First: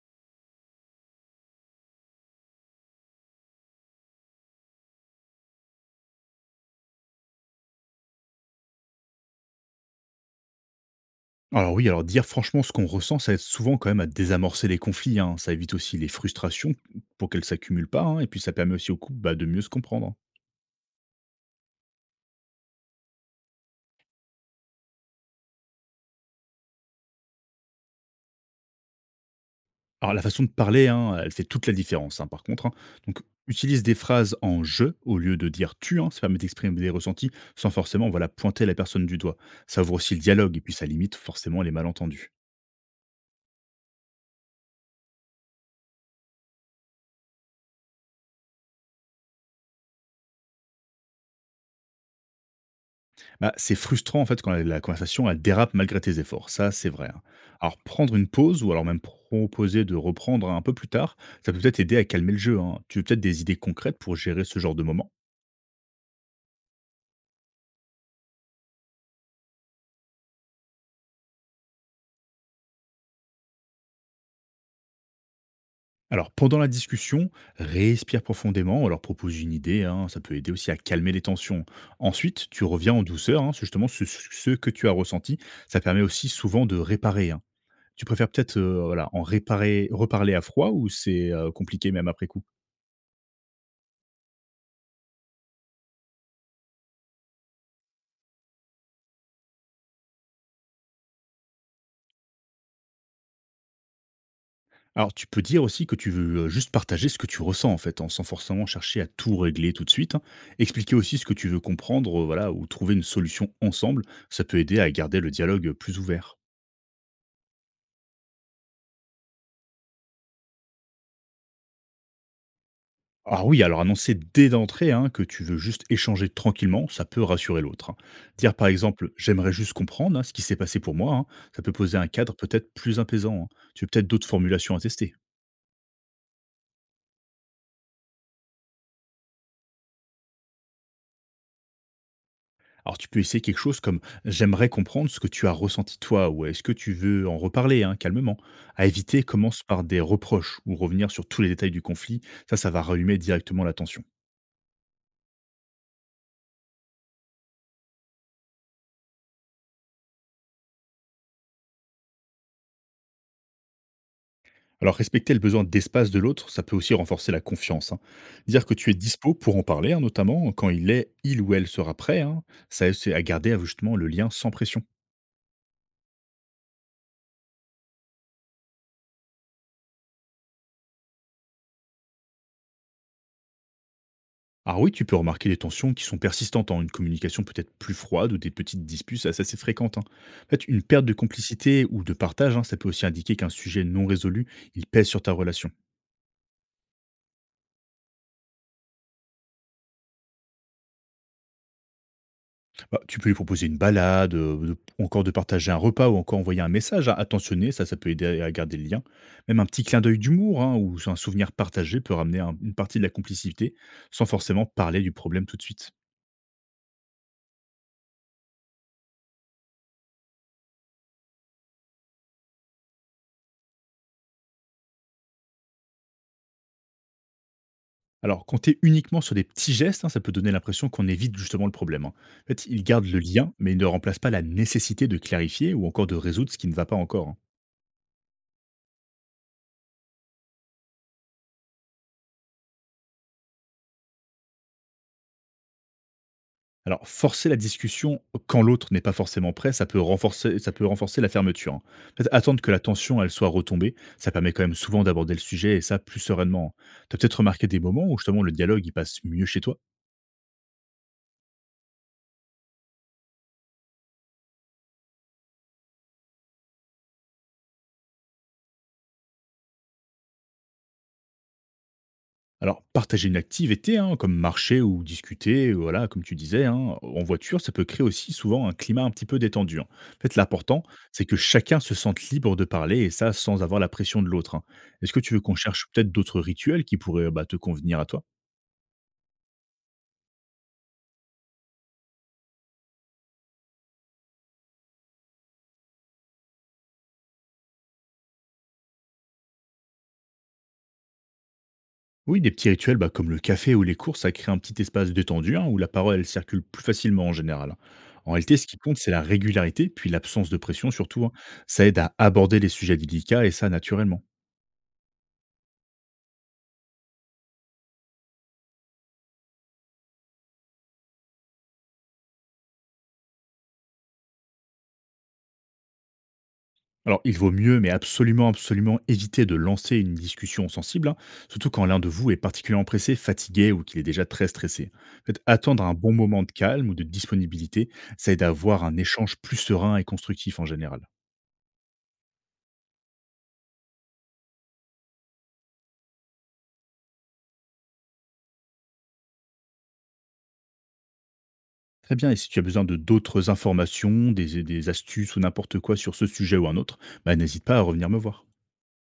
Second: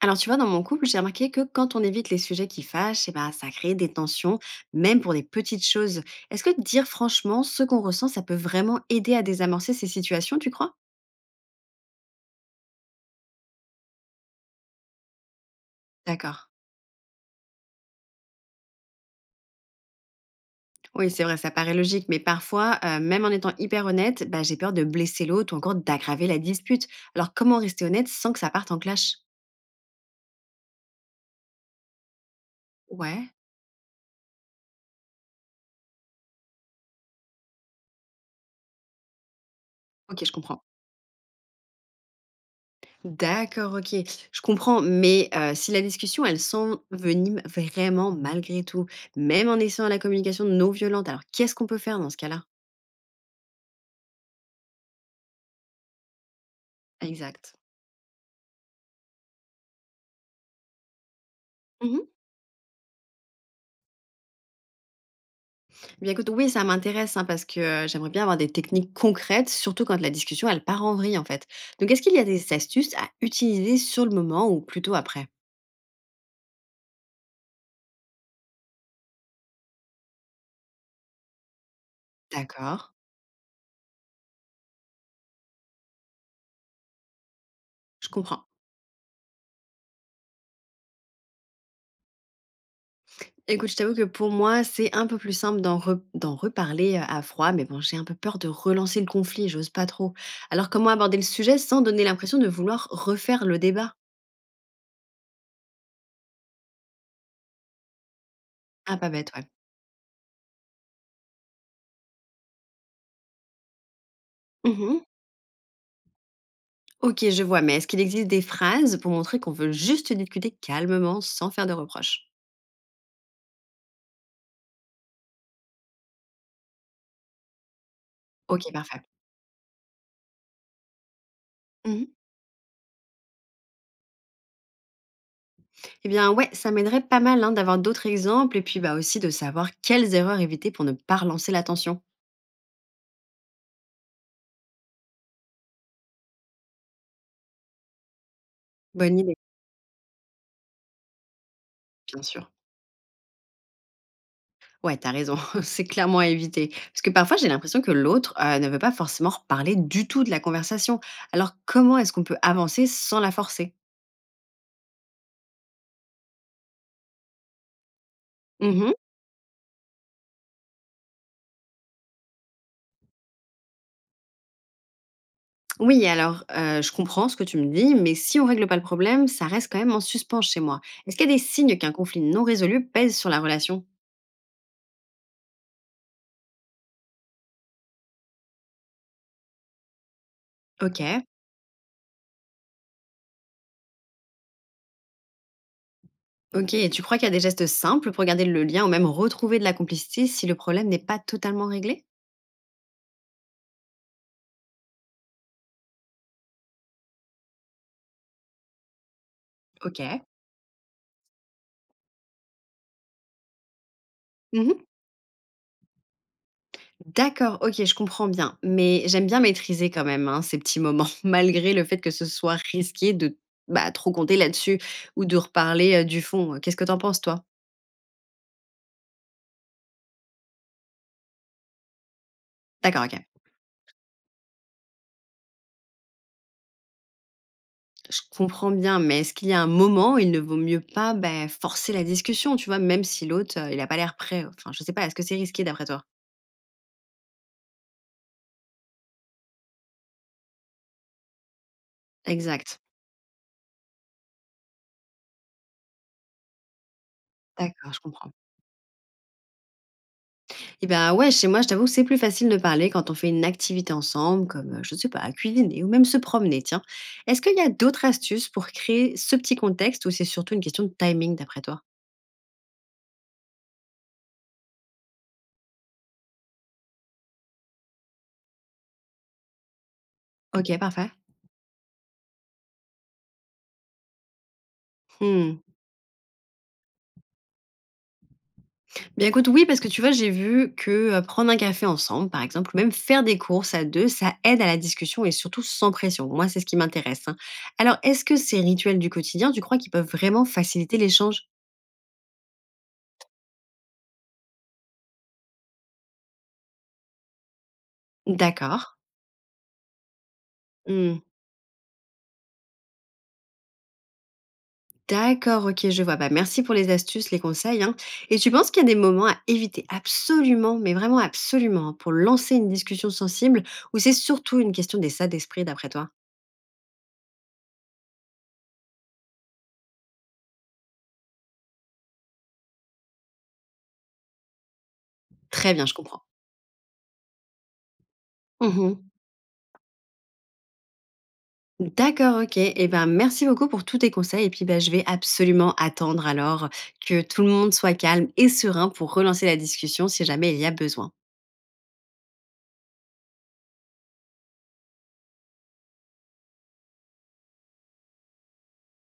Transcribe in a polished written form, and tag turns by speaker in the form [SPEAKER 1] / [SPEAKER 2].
[SPEAKER 1] Alors, tu vois, dans mon couple, j'ai remarqué que quand on évite les sujets qui fâchent, eh ben, ça crée des tensions, même pour des petites choses. Est-ce que dire franchement ce qu'on ressent, ça peut vraiment aider à désamorcer ces situations, tu crois?
[SPEAKER 2] Alors oui, alors dire franchement ce qu'on ressent, ça aide souvent quand même à désamorcer les conflits, hein. Ça évite aussi les
[SPEAKER 1] D'accord.
[SPEAKER 2] frustrations pour qu'elles s'accumulent pas, hein. Et puis ça permet aussi au couple bah, de mieux se comprendre.
[SPEAKER 1] Oui, c'est vrai, ça paraît logique, mais parfois, même en étant hyper honnête, bah, j'ai peur de blesser l'autre ou encore d'aggraver la dispute. Alors, comment rester honnête sans que ça parte en clash?
[SPEAKER 2] Alors la façon de parler, hein, elle fait toute la différence hein, par contre, hein. Donc
[SPEAKER 1] Ouais,
[SPEAKER 2] utilise des phrases en je au lieu de dire tu, hein. Ça permet d'exprimer des ressentis sans forcément voilà, pointer la personne du doigt. Ça ouvre aussi le
[SPEAKER 1] ok, je
[SPEAKER 2] dialogue et
[SPEAKER 1] comprends.
[SPEAKER 2] puis ça limite forcément les malentendus.
[SPEAKER 1] D'accord, OK. Je comprends, mais si la discussion, elle s'envenime vraiment malgré tout, même en essayant la communication non violente, alors qu'est-ce qu'on peut faire dans ce cas-là?
[SPEAKER 2] Bah, c'est frustrant en fait quand la conversation elle dérape malgré tes efforts, ça c'est vrai, hein.
[SPEAKER 1] Exact.
[SPEAKER 2] Alors prendre une pause ou alors même proposer de reprendre un peu plus tard, ça peut peut-être aider
[SPEAKER 1] Mmh.
[SPEAKER 2] à calmer le jeu, hein. Tu veux peut-être des idées concrètes pour gérer ce genre de moment?
[SPEAKER 1] Bien écoute, oui, ça m'intéresse, hein, parce que, j'aimerais bien avoir des techniques concrètes, surtout quand la discussion, elle part en vrille, en fait. Donc est-ce qu'il y a des astuces à utiliser sur le moment ou plutôt après?
[SPEAKER 2] Alors pendant la discussion, respire profondément, ou alors propose une idée, hein, ça peut aider aussi à calmer les tensions. Ensuite, tu
[SPEAKER 1] D'accord,
[SPEAKER 2] reviens en douceur, hein, c'est justement ce, ce que tu as ressenti, ça permet aussi souvent de réparer, hein. Tu
[SPEAKER 1] je
[SPEAKER 2] préfères
[SPEAKER 1] comprends.
[SPEAKER 2] peut-être voilà, en réparer, reparler à froid ou c'est compliqué même après coup?
[SPEAKER 1] Écoute, je t'avoue que pour moi, c'est un peu plus simple d'en reparler à froid, mais bon, j'ai un peu peur de relancer le conflit, j'ose pas trop. Alors, comment aborder le sujet sans donner l'impression de vouloir refaire le débat?
[SPEAKER 2] Alors, tu peux dire aussi que tu veux, juste partager ce que tu ressens, en fait, hein, sans forcément
[SPEAKER 1] Ah,
[SPEAKER 2] chercher à
[SPEAKER 1] pas bête,
[SPEAKER 2] tout
[SPEAKER 1] ouais.
[SPEAKER 2] régler tout de suite, hein. Expliquer aussi ce que tu veux comprendre, voilà, ou trouver une solution ensemble, ça peut aider à
[SPEAKER 1] Mhm.
[SPEAKER 2] garder le dialogue, plus ouvert.
[SPEAKER 1] Ok, je vois, mais est-ce qu'il existe des phrases pour montrer qu'on veut juste discuter calmement sans faire de reproches?
[SPEAKER 2] Ah oui, alors annoncer dès d'entrée hein, que tu veux juste échanger tranquillement, ça peut rassurer l'autre, hein. Dire, par
[SPEAKER 1] Ok, parfait.
[SPEAKER 2] exemple: «J'aimerais juste comprendre, hein, ce qui s'est passé pour moi», hein, ça peut poser un
[SPEAKER 1] Mhm.
[SPEAKER 2] cadre peut-être plus apaisant, hein. Tu as peut-être d'autres formulations à tester?
[SPEAKER 1] Eh bien, ouais, ça m'aiderait pas mal hein, d'avoir d'autres exemples et puis bah, aussi de savoir quelles erreurs éviter pour ne pas relancer la tension.
[SPEAKER 2] Alors tu peux essayer quelque chose comme «J'aimerais comprendre ce que tu as ressenti toi» ou «Est-ce que tu veux en reparler?» hein, calmement. À
[SPEAKER 1] Bonne
[SPEAKER 2] éviter,
[SPEAKER 1] idée,
[SPEAKER 2] commence par des reproches ou revenir sur tous les détails du conflit.
[SPEAKER 1] bien sûr.
[SPEAKER 2] Ça va rallumer directement la tension.
[SPEAKER 1] Ouais, t'as raison, c'est clairement à éviter. Parce que parfois, j'ai l'impression que l'autre ne veut pas forcément reparler du tout de la conversation. Alors, comment est-ce qu'on peut avancer sans la forcer?
[SPEAKER 2] Alors respecter le besoin d'espace de l'autre, ça peut aussi renforcer la confiance, hein. Dire que tu
[SPEAKER 1] Mhm.
[SPEAKER 2] es dispo pour en parler, hein, notamment quand il est, il ou elle sera prêt, hein, ça aide à garder justement le lien sans pression.
[SPEAKER 1] Oui, alors, je comprends ce que tu me dis, mais si on règle pas le problème, ça reste quand même en suspens chez moi. Est-ce qu'il y a des signes qu'un conflit non résolu pèse sur la relation?
[SPEAKER 2] Alors oui, tu peux remarquer des tensions qui sont persistantes, hein, une communication peut-être plus froide ou des petites disputes assez assez fréquentes, hein. En fait, une
[SPEAKER 1] Ok.
[SPEAKER 2] perte de complicité ou de partage, hein, ça peut aussi indiquer qu'un sujet non résolu, il pèse sur ta relation.
[SPEAKER 1] Ok, et tu crois qu'il y a des gestes simples pour garder le lien ou même retrouver de la complicité si le problème n'est pas totalement réglé?
[SPEAKER 2] Bah, tu peux lui proposer une balade, ou encore de partager un repas, ou encore envoyer un message à attentionner, ça peut aider à garder le lien. Même un petit
[SPEAKER 1] Ok.
[SPEAKER 2] clin d'œil d'humour, hein, ou un souvenir partagé peut ramener une partie de la complicité, sans forcément
[SPEAKER 1] Mhm.
[SPEAKER 2] parler du problème tout de suite.
[SPEAKER 1] D'accord, OK, je comprends bien, mais j'aime bien maîtriser quand même, hein, ces petits moments, malgré le fait que ce soit risqué de, bah, trop compter là-dessus ou de reparler, du fond. Qu'est-ce que t'en penses, toi?
[SPEAKER 2] Alors, compter uniquement sur des petits gestes, hein, ça peut donner l'impression qu'on évite justement le problème, hein. En fait, ils
[SPEAKER 1] D'accord,
[SPEAKER 2] gardent le
[SPEAKER 1] OK.
[SPEAKER 2] lien, mais ils ne remplacent pas la nécessité de clarifier ou encore de résoudre ce qui ne va pas encore, hein.
[SPEAKER 1] Je comprends bien, mais est-ce qu'il y a un moment où il ne vaut mieux pas, bah, forcer la discussion, tu vois? Même si l'autre, il a pas l'air prêt, enfin, je sais pas, est-ce que c'est risqué d'après toi?
[SPEAKER 2] Alors, forcer la discussion quand l'autre n'est pas forcément prêt, ça peut renforcer la fermeture, hein. En fait, attendre que
[SPEAKER 1] Exact.
[SPEAKER 2] la tension elle soit retombée, ça permet quand même souvent d'aborder le sujet et ça plus sereinement, hein. Tu as peut-être remarqué des
[SPEAKER 1] D'accord, je
[SPEAKER 2] moments où
[SPEAKER 1] comprends.
[SPEAKER 2] justement le dialogue il passe mieux chez toi?
[SPEAKER 1] Eh ben ouais, chez moi, je t'avoue que c'est plus facile de parler quand on fait une activité ensemble, comme, je ne sais pas, cuisiner ou même se promener, tiens. Est-ce qu'il y a d'autres astuces pour créer ce petit contexte ou c'est surtout une question de timing d'après toi?
[SPEAKER 2] Alors, partager une activité, hein, comme marcher ou discuter, voilà, comme tu disais, hein, en voiture, ça peut créer aussi souvent un climat un petit peu détendu, hein. En fait,
[SPEAKER 1] Ok,
[SPEAKER 2] l'important,
[SPEAKER 1] parfait.
[SPEAKER 2] c'est que chacun se sente libre de parler, et ça sans avoir la pression de l'autre, hein. Est-ce que tu veux qu'on
[SPEAKER 1] Hmm.
[SPEAKER 2] cherche peut-être d'autres rituels qui pourraient bah, te convenir à toi?
[SPEAKER 1] Bien écoute, oui, parce que tu vois, j'ai vu que prendre un café ensemble, par exemple, ou même faire des courses à deux, ça aide à la discussion et surtout sans pression. Moi, c'est ce qui m'intéresse. Hein. Alors, est-ce que ces rituels du quotidien, tu crois qu'ils peuvent vraiment faciliter l'échange?
[SPEAKER 2] Oui, des petits rituels bah, comme le café ou les courses, ça crée un petit espace détendu hein, où la parole elle circule plus facilement en général, hein. En réalité, ce qui
[SPEAKER 1] D'accord.
[SPEAKER 2] compte, c'est la régularité, puis l'absence de pression surtout, hein. Ça aide à aborder les sujets délicats et ça naturellement.
[SPEAKER 1] D'accord, OK, je vois. Bah, merci pour les astuces, les conseils, hein. Et tu penses qu'il y a des moments à éviter absolument, mais vraiment absolument, hein, pour lancer une discussion sensible ou c'est surtout une question d'état d'esprit d'après toi?
[SPEAKER 2] Alors, il vaut mieux, mais absolument, absolument éviter de lancer une discussion sensible, hein, surtout quand l'un de vous est particulièrement pressé, fatigué ou qu'il est déjà très stressé. En fait,
[SPEAKER 1] Très
[SPEAKER 2] attendre
[SPEAKER 1] bien, je
[SPEAKER 2] un bon
[SPEAKER 1] comprends.
[SPEAKER 2] moment de calme ou de disponibilité, ça aide à avoir un
[SPEAKER 1] Mmh.
[SPEAKER 2] échange plus serein et constructif en général.
[SPEAKER 1] D'accord, OK. Et ben, merci beaucoup pour tous tes conseils et puis, ben je vais absolument attendre alors que tout le monde soit calme et serein pour relancer la discussion si jamais il y a besoin.
[SPEAKER 2] Très bien, et si tu as besoin de d'autres informations, des astuces ou n'importe quoi sur ce sujet ou un autre, bah, n'hésite pas à revenir me voir.